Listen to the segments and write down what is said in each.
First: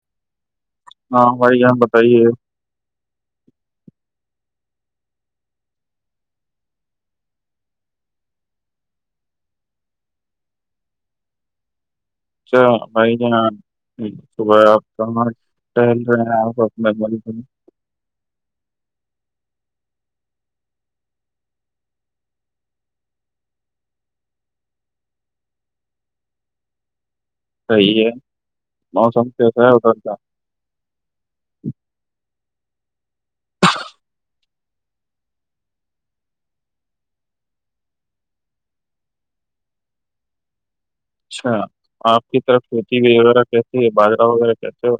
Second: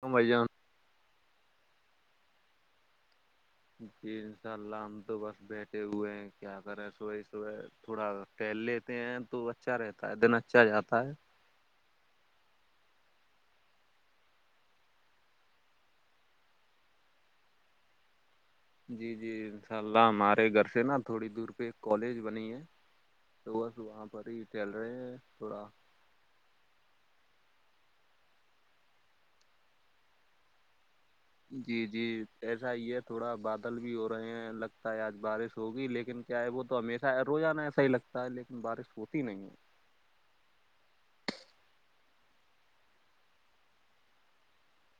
کج جان ہاں بھائی یہاں بتائیے جی انشاء اللہ ہم تو بس بیٹھے ہوئے ہیں کیا کرے سوی سو تھوڑا پھیہل لیتے ہیں تو اچھا رہتا ہے دن اچھا جاتا ہے اچھا بھائی ج ج صبح آپ ہمار ٹہل رہے ہیں آپ م جی جی انشاء اللہ ہمارے گھر سے نا تھوڑی دور پہ کالج بنی ہے تو بس وہاں پر ہی چل رہے ہیں تھوڑا صحی ہے موسم کیسا ہے اٹرتا جی جی ایسا ہی ہے تھوڑا بادل بھی ہو رہے ہیں لگتا ہے آج بارش ہوگی لیکن کیا ہے وہ تو ہمیشہ روزانہ ایسا ہی لگتا ہے لیکن بارش ہوتی نہیں ہے اچھا آپ کی طرف سوتیی وغیرہ کیسی ہے باجرا وغیرہ کیس ہو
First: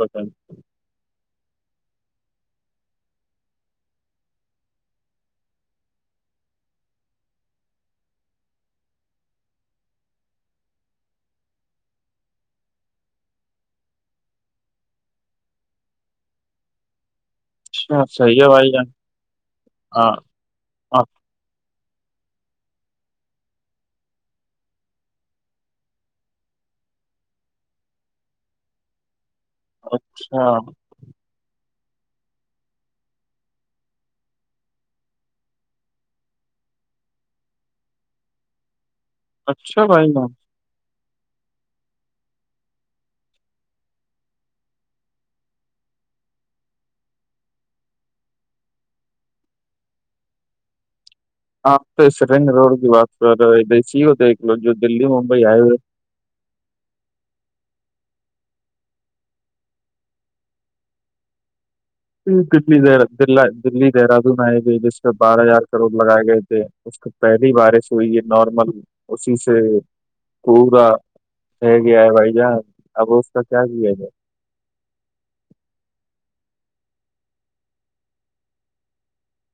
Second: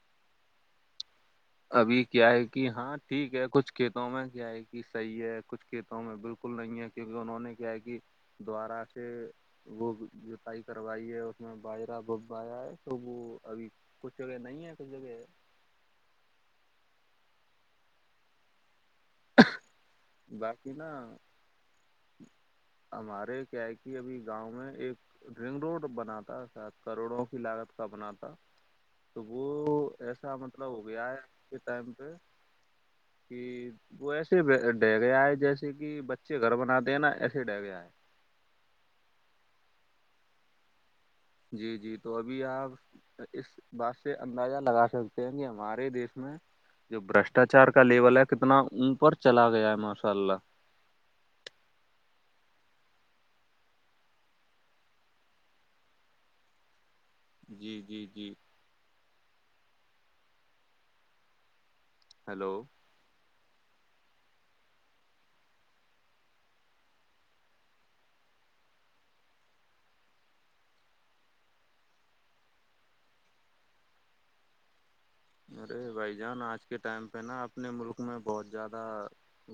ابھی کیا ہے کہ ہاں ٹھیک ہے کچھ کھیتوں میں کیا ہے کہ صحیح ہے کچھ کھیتوں میں بالکل نہیں ہے کیونکہ انہوں نے کیا ہے کہ دوارا سے وہ جتائی کروائی ہے اس میں باہرہ ب آایا ہے تو وہ ابھی کچھ جگہ نہیں ہے کچھ جگہ اچھا صحیح ہے بھائی جار باقی نا آپ- [unintelligible] ہمارے کیا ہے کہ ابھی گاؤں میں ایک رنگ روڈ بناتا س کروڑوں کی لاگت کا بناتا تو وہ ایسا اچھا مطلب ہو گیا ہے آپ کے ٹائم پہ کہ وہ ایسے ڈہ گیا ہے جیسے کہ بچے گھر بناتے ہیں نا ایسے ڈہ گیا ہے اچھا بھائی جی جی تو ابھی آپ اس بات سے اندازہ لگا سکتے ہیں کہ ہمارے دیس میں جو بشٹاچار کا لیول ہے کتنا اپر چلا گیا ہے ماشاء اللہ آپ تو اس رنگ روڈ کی بات کر رہے ہیں دسی ہی ہوتے ہے ایک لو جو دلی ممبئی ہائی وے جی جی جی ہیلو دلی د دلی دہراد میںئے گ جس پ بارہ ہزار کروڑ لگائے گئے تھے اس کی پہلی بارش ہوئی ہے نارمل اسی سے پورا رہ گیا ہے بھائی جان اب اس کا کیا کیا گ ارے بھائی جان آج کے ٹائم پہ نا اپنے ملک میں بہت زیادہ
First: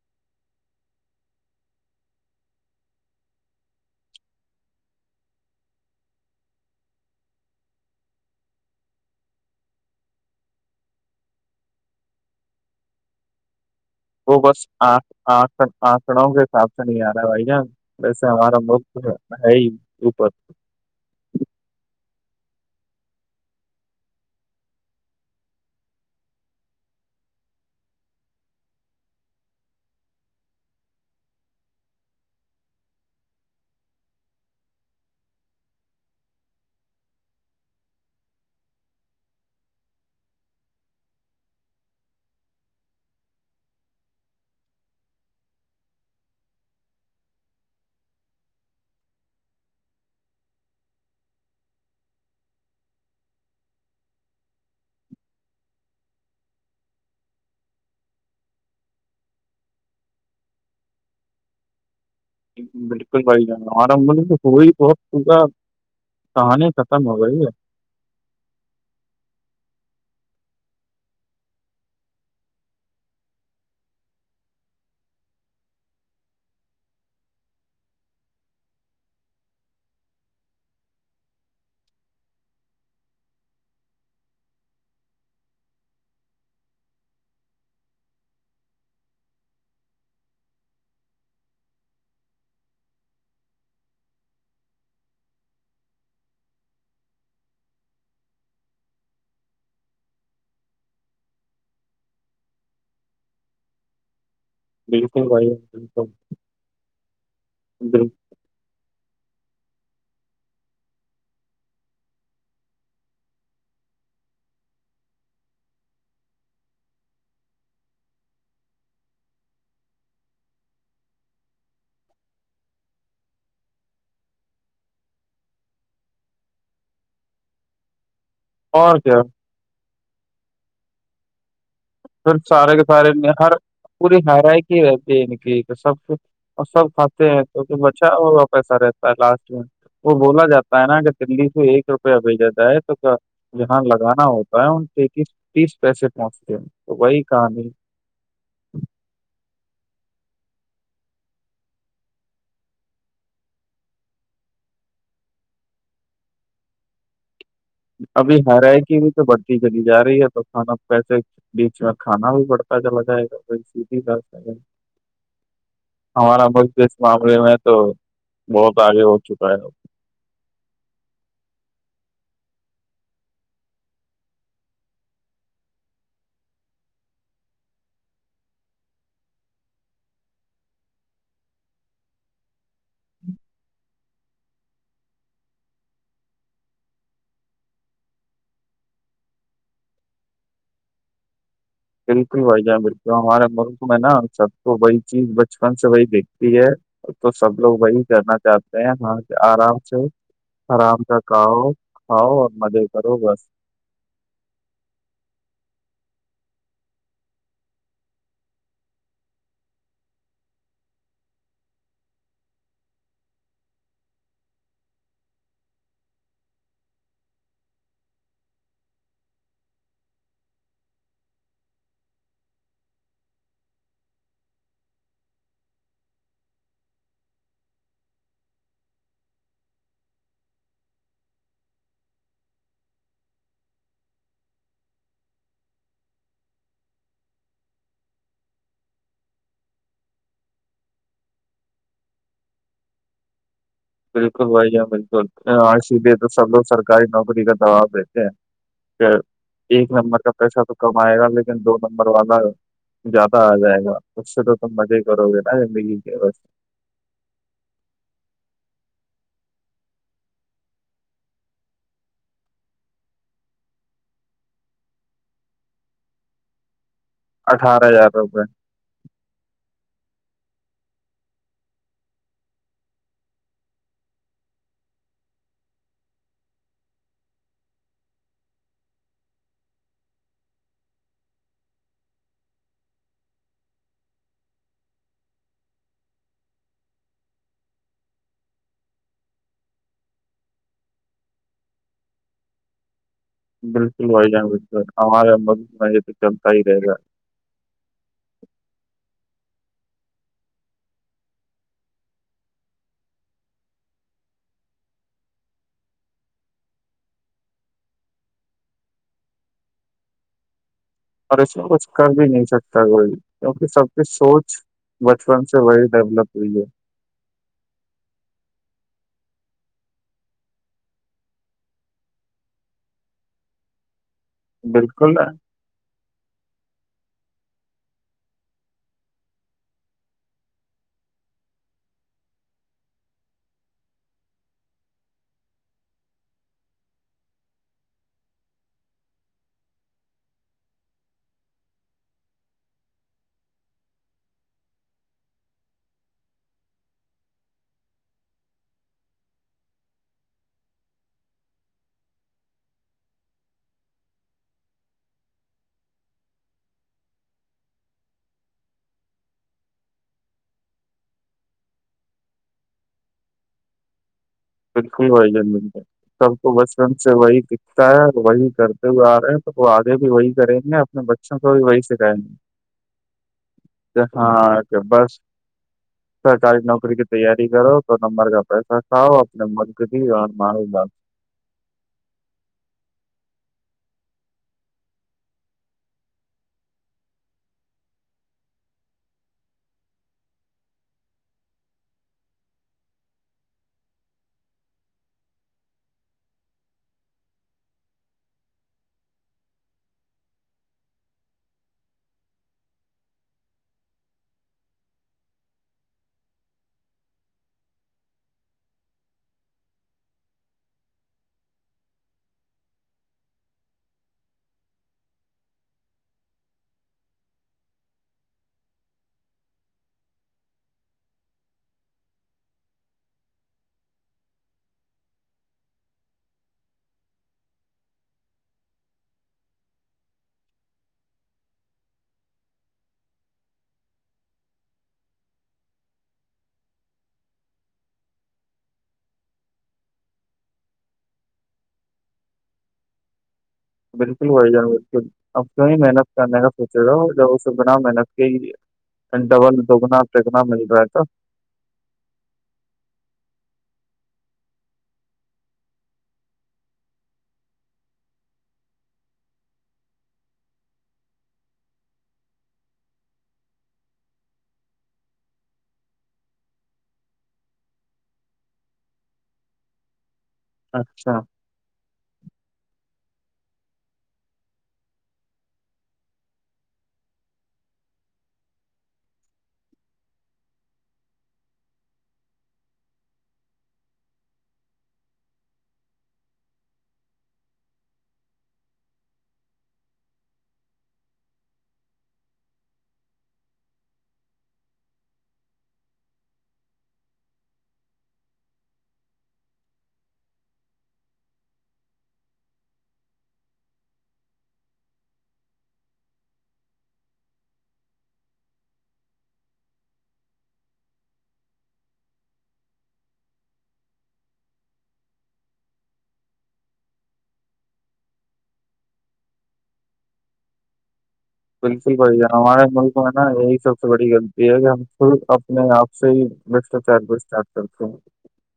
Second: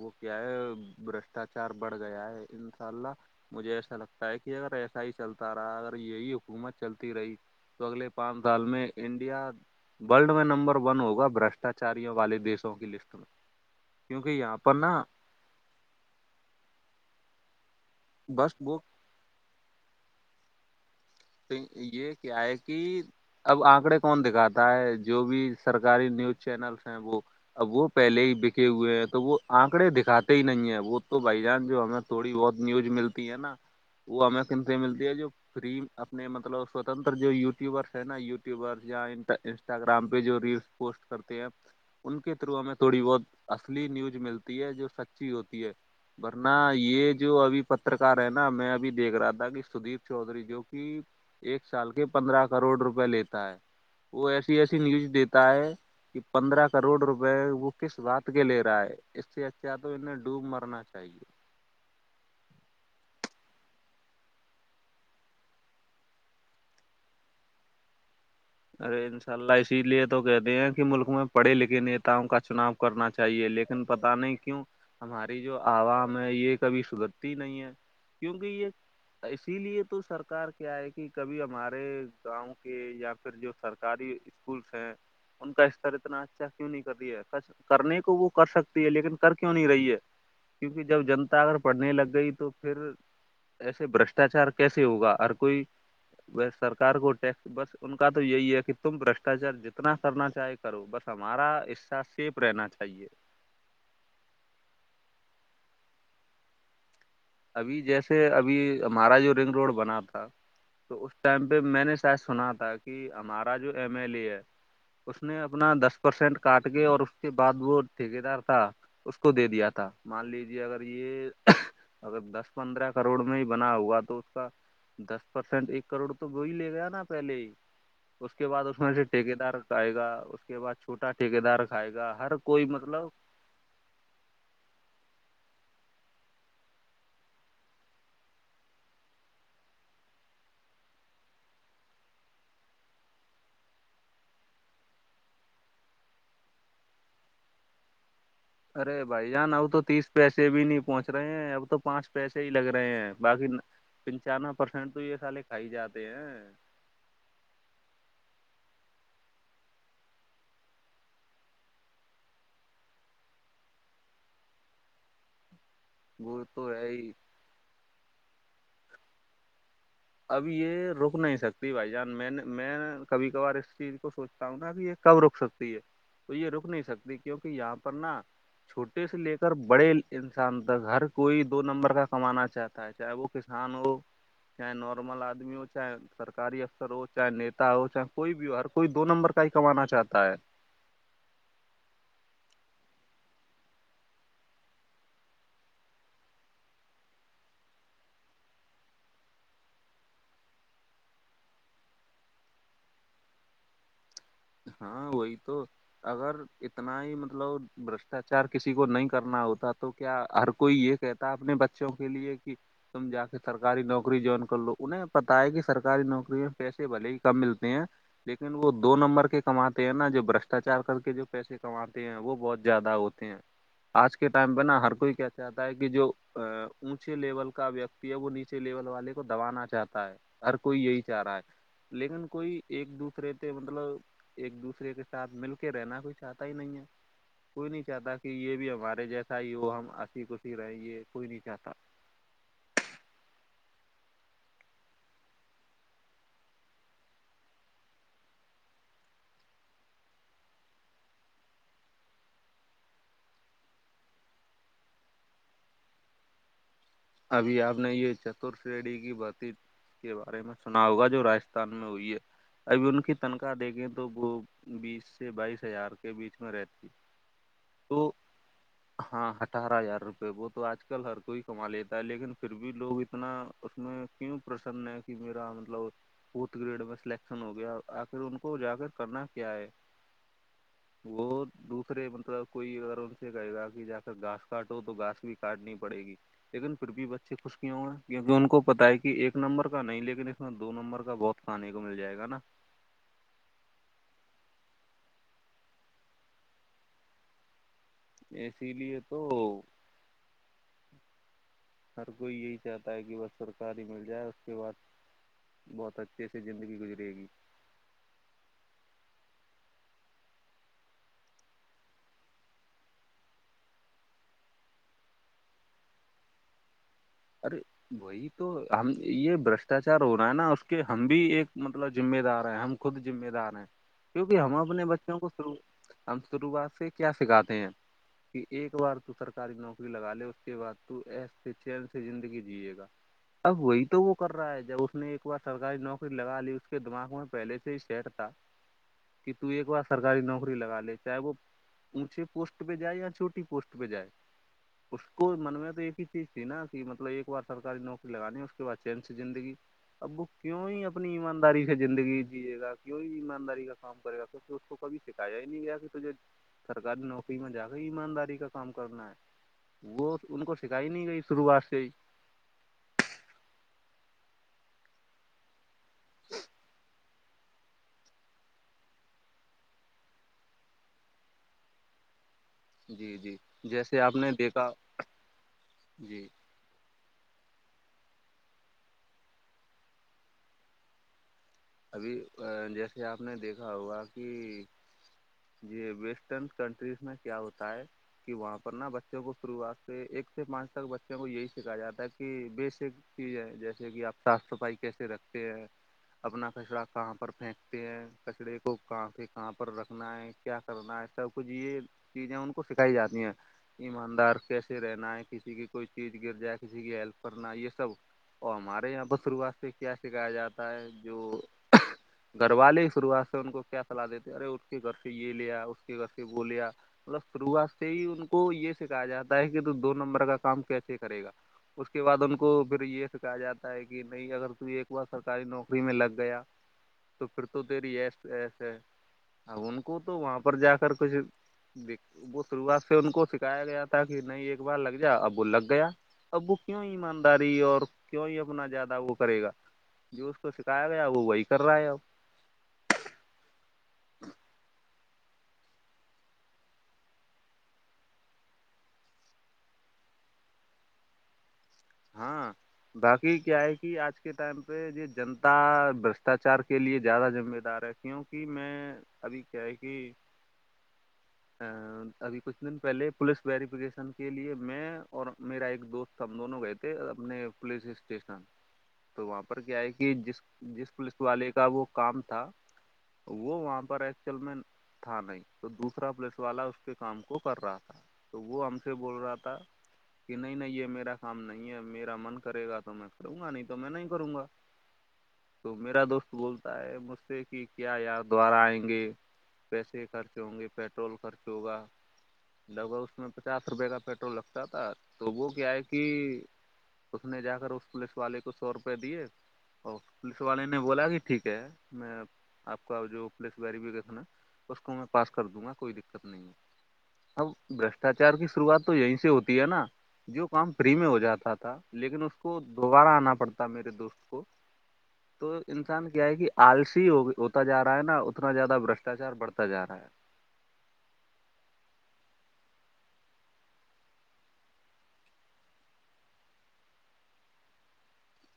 وہ کیا ہے برشٹاچار بڑھ گیا ہے انشاء اللہ مجھے ایسا لگتا ہے کہ اگر ایسا ہی چلتا رہا اگر یہی حکومت چلتی رہی اگلے پانچ سال میں انڈیا ولڈ میں نمبر ون ہوگا برشٹاچاریوں والے دیشوں کی لسٹ میں کیونکہ وہ یہاں بس پر نا آھ آھ [unintelligible] آنکڑوں کے حساب سے نہیں آ رہا ہے بھائی جان ویسے بس ہمارا وہ مکت ہے اوپر تو یہ کیا ہے کہ اب آنکڑے کون دکھاتا ہے جو بھی سرکاری نیوز چینلس ہیں وہ اب وہ پہلے ہی بکھے ہوئے ہیں تو وہ آنکڑے دکھاتے ہی نہیں ہے وہ تو بائی جانس جو ہمیں [unintelligible] تھوڑی بہت نیوز ملتی ہے نا وہ ہمیں کن سے ملتی ہے جو فری اپنے مطلب سوتنر جو یوٹیوبرس ہیں نا یوٹیوبرس یا ان انسٹاگرام پہ جو ریلس [unintelligible] پوسٹ کرتے آپ ان کے تھرو ہمیں تھوڑی بہت اصلی نیوز ملتی ہے جو سچی ہوتی ہے [unintelligible] ورنہ یہ جو ابھی پترکار ہے نا میں ابھی دیکھ رہا تھا کہ سدیپ چودھری جو کہ ایک سال کے پندرہ کروڑ روپئے لیتا ہے وہ ایسی ایسی نیوز دیتا ہے کہ پندرہ کروڑ روپئے وہ کس بات کے لے رہا ہے است ات تو انیں ڈوب مرنا چاہیے بالکل بھائی جان آرمب تو ہوی بہت پا توانی ختم ہو گئی ہے ارے انشاء اللہ اسی لیے تو کہتے ہیں کہ ملک میں پڑھے لکھے نتاؤں کا چناؤ کرنا چاہیے لیکن پت نہیں کیوں ہماری جو عوام ہے یہ کبھی سدرتی نہیں ہے کیونکہ یہ اسی لیے تو سرکار کیا ہے کہ کبھی ہمارے گاؤں کے یا پھر جو سرکاری اسکولس ہیں ان کا استر اتنا اچھا کیوں نہیں کر رہی ہے کچھ کرنے کو وہ کر سکتی ہے لیکن کر کیوں نہیں رہی ہے کیونکہ جب جنتا اگر پڑھنے لگ گئی تو پھر ایسے بشٹاچار کیسے ہوگا ہر کوئی سرکار کو ٹیکس بس ان کا تو یہی ہے کہ تم بشٹاچار جتنا کرنا چاہے کرو بس ہمارا حصہ سیپ رہنا چاہیے بالکل بھائی بالکل ابھی بالکل جیسے ابھی ہمارا جو رنگ روڈ بنا تھا تو اس ٹائم پہ میں نے شاید سنا تھا کہ ہمارا جو ایم ایل اے ہے اس نے اپنا دس پرسینٹ کاٹ کے اور اس کے بعد وہ ٹھیک دار تھا اس کو دے دیا تھا مان لیجے اگر یہ اگر دس پندرہ کروڑ میں ہی بنا ہوا تو اس کا دس پرسینٹ ایک کروڑ تو وہ ہی لے گیا نا پہلے ہی اس کے بعد اس میں اور سے کیا ٹھیکے دار آئے گا اس کے بعد چھوٹا ٹھیکے دار کھائے گا ہر کوئی مطلب میں ہھر پوری ہیرائی کی رہتی ہے ن کی سب کچ اور سب کھاتے ہیں کیکہ بچا ہوا پیسا رہتا ہے لاسٹ میں وہ بولا جاتا ہے نا کہ دلی سے ایک روپیہ بھیجاتا ہے تو جہاں لگانا ہوتا ہے ان پ ایس تیس پیسے پہنچتے ہیں تو وہی کہانی ارے بھائی جان اب تو تیس پیسے بھی نہیں پہنچ رہے ہیں اب تو پانچ پیسے ہی لگ رہے ہیں باقی پنچانوے پرسینٹ تو یہ سالے کھائی جاتے ہیں ابھی ہیرائی کی بھی تو بڑھتی چلی جا رہی ہے تو کھانا پسے بیچ میں کھانا بھی بڑھتا چلا جائے گا س بھی وہ ہمارا تو پقت ہے اس ہی معاملے میں تو بہت آگے ہو چکا ہے اب یہ رک نہیں سکتی بھائی جان میں نے میں کبھی کبھار اس چیز کو سوچ بتاوں نا کہ یہ کب رک سکتی ہے تو یہ رک نہیں سکتی کیونکہ یہاں پر نا چھوٹے سے لے کر بڑے انسان تک ہر کوئی دو نمبر کا کمانا چاہتا چاہ ا وہو کسان ہو چاہ نارمل آدمی چاہے سرکاری افسر ہو چاہے نیتا ہو چاہے کوئی بھی ہو ہر کوئی دو نمبر کا ہی کمانا چاہتا ہے بالکل بھائی جان بالکل ہمارے ملک میں نا سب کو بی چیز بچپن سے وہی دیکھتی ہے تو سب لوگ وہی کرنا چاہتے ہیں ہاں آرام سے آرام سے کھاؤ کھاؤ اور مزے کرو بس ہاں وہی تو اگر اتنا ہی مطلب برشٹاچار کسی کو نہیں کرنا ہوتا تو کیا ہر کوئی یہ کہتا اپنے بچوں کے لیے کہ تم جا کے سرکاری نوکری جوائن کر لو انہیں پتتا ہے کہ سرکاری نوکری میں پیسے بھلے ہی کم ملتے ہیں لیکن وہ دو نمبر کے پے کماتے ہیں نا جو برشٹاچار کر کے جو پیسے کماتے ہیں وہ بہت زیادہ ہوتے ہیں آج کے ٹائم پہ نا ہر کوئی کیا چاہتا ہے کہ جو اونچے لیول کا ویکتی وہ نیچے لیول والے کو دبانا چاہتا ہے ہر کوئی یہی چاہ رہا ہے لیکن کوئی ایک دوسرے سے مطلب ایک دوسرے کے ساتھ مل کے رہنا کوئی چاہتا ہی نہیں ہے کوئی نہیں چاہتا کہ یہ بھی ہمارے جیسا ہی وہ ہم ہسی خشی رہیں یہ کوئی نہیں چاہتا بالکل بھیا بالکل سی لیے تو سب لوگ سرکاری نوکری کا دباب دیتے ہیں ایک نمبر کا پیسہ تو کمائے گا لیکن دو نمبر والا زیادہ آ جائے گا اس سے تو تم مزے ہی کرو گے نا زندگی کے ابھی آپ نے یہ چتر شریڑھی کی بات کے بارے میں سنا ہوگا جو راستھان میں ہوئی ہے ابھی ان کی تنخواہ دیکھیں تو وہ بیس سے بائیس ہزار کے بیچ میں رہتی اٹھارہ تو ہزار روپئے ہاں اٹھارہ ہزار روپئے وہ تو آج کل ہر کوئی کما لیتا لیکن پھر بھی لوگ اتنا اس میں کیوں پرسن ہے کہ میرا مطلب فورتھ گریڈ میں سلیکشن ہو گیا آخر ان کو جا کر کرنا کیا ہے وہ دوسرے مطلب کوئی اگر ان سے کہے گا کہ جا کر گاس کاٹو تو گاس بھی کاٹنی پڑے گی لیکن پھر بھی بچے خوش ک ہ ہو گئے کیکہ ان کو پت ہے کہ ایک نمبر کا نہیں لیکن اس میں دو نمبر کا بہت کھانے کو مل جائے گا نا بالکل وھائی جان بالکل ہمارا م یہ تو چلتا ہی رہے گا اسی لیے تو ہر کوئی یہی چاہتا ہے کہ بس سرکاری مل جائے اس کے بعد بہت اچھے سے زندگی گزرے گی اور اس میں کچھ کر بھی نہیں سکتا کوئی کیونکہ سب کی سوچ بچپن سے وہی ڈیولپ ہوئی ہے ارے بول وہی تو ہم یہ بشٹاچار ہو رہا ہے نا اس کے ہم بھی ایک مطلب مہ دار ہیں ہم خود مے دار کیونکہ ہم اپنے بالکل بچوں کو ہم شروعات سے کیا سکھاتے ہیں کہ ایک بار تو سرکاری نوکری لگا لے اس کے بع ت ایس چ زندگی جیے گا اب وہی تو وہ کر رہا ہے جب اس نے ایک بار سرکاری نوکری لگا لی اس کے دماغ میں پہلے سے بیٹ تھا کہ ت ایک بار سرکاری نوکری لگا لے چاہے وہ اونچے پوسٹ پہ جائے یا چھوٹی پوسٹ پہ جائے اس کو من میں تو ایک ہی چیز تھی نا مطلب ایک بار سرکاری نوکری لگانی اس کے بعد چین س زندگی ابو کیوں ہی اپنی ایمانداری سے زندگی جیے گا کیوں ایمانداری کا کام کرے گا تو تو اس کو کبھی سکھایا ہی نہیں گیا کہ تو جو سرکاری نوکری میں جا کے ایمانداری کا کام کرنا ہے وہ ان کو سکھائی نہیں گئی شروعات سے ہی تو خ ہو جان ملتا ہے سب کو بچپن سے وہی دکھتا ہے وہی کرتے ہوئے آ رہے ہیں تو وہ آگے بھی وہی کریں گے اپنے ب کوئی وی سک ہے جی جی جیسے آپ نے دیکھا ہاں بس جی سرکاری نوکری کی تیاری کرو تو نمبر کا پیسہ کاؤ اپنے مرگ بھی اور مار لاال ابھی جیسے آپ نے دیکھا ہوگا کہ یہی ویسٹرن کنٹریز میں کیا ہوتا ہے کہ وہاں پر نا بچوں کو شروعات سے ایک سے پانچ تک بچوں کو یہی سیککھایا جاتا ہے کہ بیےسک چیز ہے جیسے کہ آپ صاف صفائی کیسے رکھتے ہیں اپنا کچرا کہاں پر پھینکتے ہے کچرے کو کہ پ کہاں پر رکھ سنا ہے کیا کرنا ہے سب کچھ یہ چیزیں ان کو سکھائی جاتی ہیں ایماندار کیسے رہنا ہے کسی کی کوئی چیز گر جائے کسی کی ہیلپ کرنا ہے یہ سب اور ہمارے یہاں پر شروعات سے کیا سکھایا جاتا ہے جو گھر والے شروعات سے ان کو کیا سلاح دیتے ارے اس کے گھر سے یہ لیا اس کے گھر سے وہ لیا مطل شروعات سے ہی ان کو یہ سکھا جاتا ہے کہ تو دو نمبر کا کام کیسے کرے گا اس کے بعد ان کو پھر یہ س کہا جاتا ہے کہ نہیں اگر تو ایک بار سرکاری نوکری میں لگ گیا تو پھر تو تری ایس ایسے اب ان کو تو وہاں پر جا کر کچھ د وہ شروعات سے ان کو سکھایا گیا تھا کہ نہیں ایک بار لگ جا اب وہ لگ گیا اب وہ کیوں ایمانداری اور کیوں ہی اپنا زیادہ وہ کرے گا جو اس کو سکھایا گیا وہی کر رہا ہے اب بالکل وہی جان بالکل اب کیوں محنت کات سوچے رہا بنا محنت کے ہی ڈبل دگنا پگنا مل رہا ہے تھا ہاں باقی کیا ہے کہ آج کے ٹائم پہ یہ جنتا برشٹاچار کے لیے زیادہ ذمہ دار ہے کیونکہ میں ابھی کیا ہے کہ ابھی کچھ دن پہلے پولیس ویریفکیشن کے لیے میں اور میرا ایک دوست ہم دونوں گئے تھے اپنے پولیس اسٹیشن تو وہاں پر کیا ہے کہ جس جس اچھا پولیس والے کا وہ کام تھا وہ وہاں پر ایکچل میں تھا نہیں توسر دوسرا پلیس والا اس کے کام کو کر رہا تھا تو وہ ہم سے بول رہا تھا کہ نہیں نہیں یہ میرا کام نہیں ہے میرا من کرے گا تو میں کروں گا نہیں تو میں نہیں کروں گا [inaudible] تو میرا دوست بولتا ہے مجھ سے کہ کیا یار دوبارہ آئیں گے پیسے خرچ ہوں گے پیٹرول خرچ ہوگا لگ بھگ اس میں پچاس روپے کا پیٹرول لگتا تھا تو وہ کیا ہے کہ اس نے جا کر اس پولیس والے کو سو روپئے دیے اورو پولیس والے نے بولا کہ ٹھیک ہے میں آپ کا جو پولیس گری بھی دیکھنا اس کو میں پاس کر دوں گا کوئی دقت نہیں ہے اب بشٹاچار کی شروعات تو یہیں سے ہوتی ہے نا جو کام فری میں ہو جاتا تھا لیکن اس کو دوبارہ آنا پڑتا میرے دوست کو [inaudible] تو انسان کیا ہے کہ آلسی ہو ہوتا جا رہا ہے نا اتنا زیادہ برشٹاچار بڑھتا جا رہا ہے بالکل بڑ جا ہمارے ملک میں نا یہی سب سے بڑی غلطی ہے کہ ہم خود اپنے آپ سے ہی بشٹاچار پرٹار کرتے ہیں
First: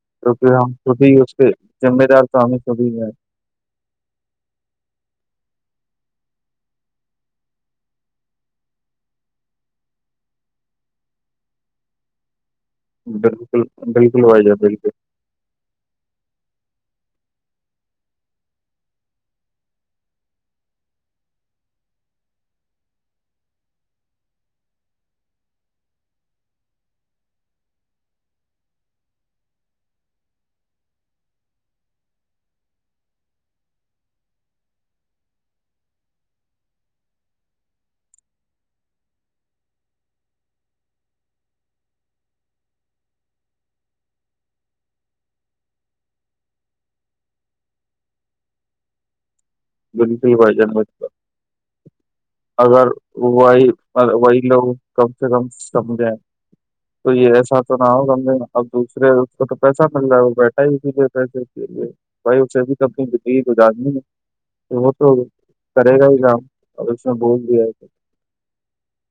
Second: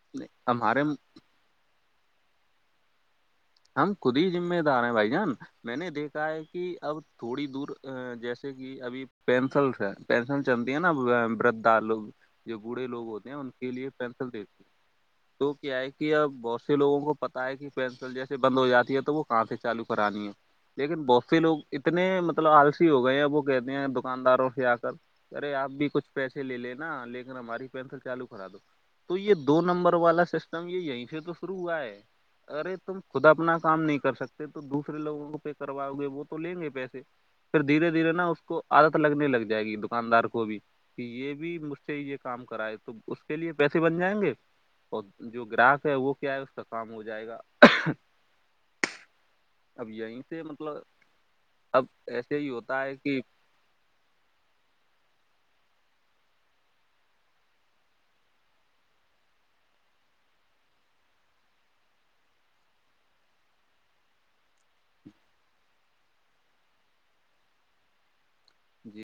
ہے کیکہ ہم ہمارے خبھی اس کے جم دار سوامی سبھی ہے ہم خود ہی ذمہ دار ہیں بھائی جان میں نے دیکھا ہے کہ اب تھوڑی دور جیسے کہ ابھی پینسلس ہے پینسل چلتی ہے نا ورھا لوگ جو بوڑھے لوگ ہوتے ہیں ان بالکل کے لیے بالکل پینسل بھائی جان دیتی ہیں بالکل تو کیا ہے کہ اب بہت سے لوگوں کو پتا ہے کہ پینسل جیسے سے بند ہو جاتی ہے تو وہ کہاں سے چالو کرانی ہے لیکن بہت سے لوگ اتنے مطلب آلسی ہو گئے ہیں وہ کہتے ہیں دکانداروں سے آ کر ارے آپ بھی کچھ پیسے لے لینا لیکن ہماری پینسل چالو خرا دو تو یہ دو نمبر والا سسٹم یہ یہیں سے تو شروع ہوا ہے ارے تم خود اپنا کام نہیں کر سکتے تو دوسر لوگوں کو پہ کرواؤ گے وہ تو لیں گے پیسے پھر دھیرے دھیرے نا اس کو عادت لگنے لگ جائے گی دکاندار کو بھی کہ یہ بھی مجھ سے یہ کام کراائے تو اس کے لیے پیسے بن جائیں گے اور جو گراہک ہے وہ کیا ہے اس کا کام ہو جائے گا اب دون یہیں سے ہی باجن مطلب ہوتا اب ایسے ہی ہوتا اگر ہے کہ وہی وہی لوگ کم سے کم سمجھیں تو یہ ایسا تو نہ ہوگا اب دوسرے اس کو تو پیسہ مل رہا ہے وہ بیٹھا ہی کیے پیسے کے لیے بھائی اسے بھی کنی بگی گزارنی ہے تو وہ تو کرے گا ہی کام ا بہت بھییا جی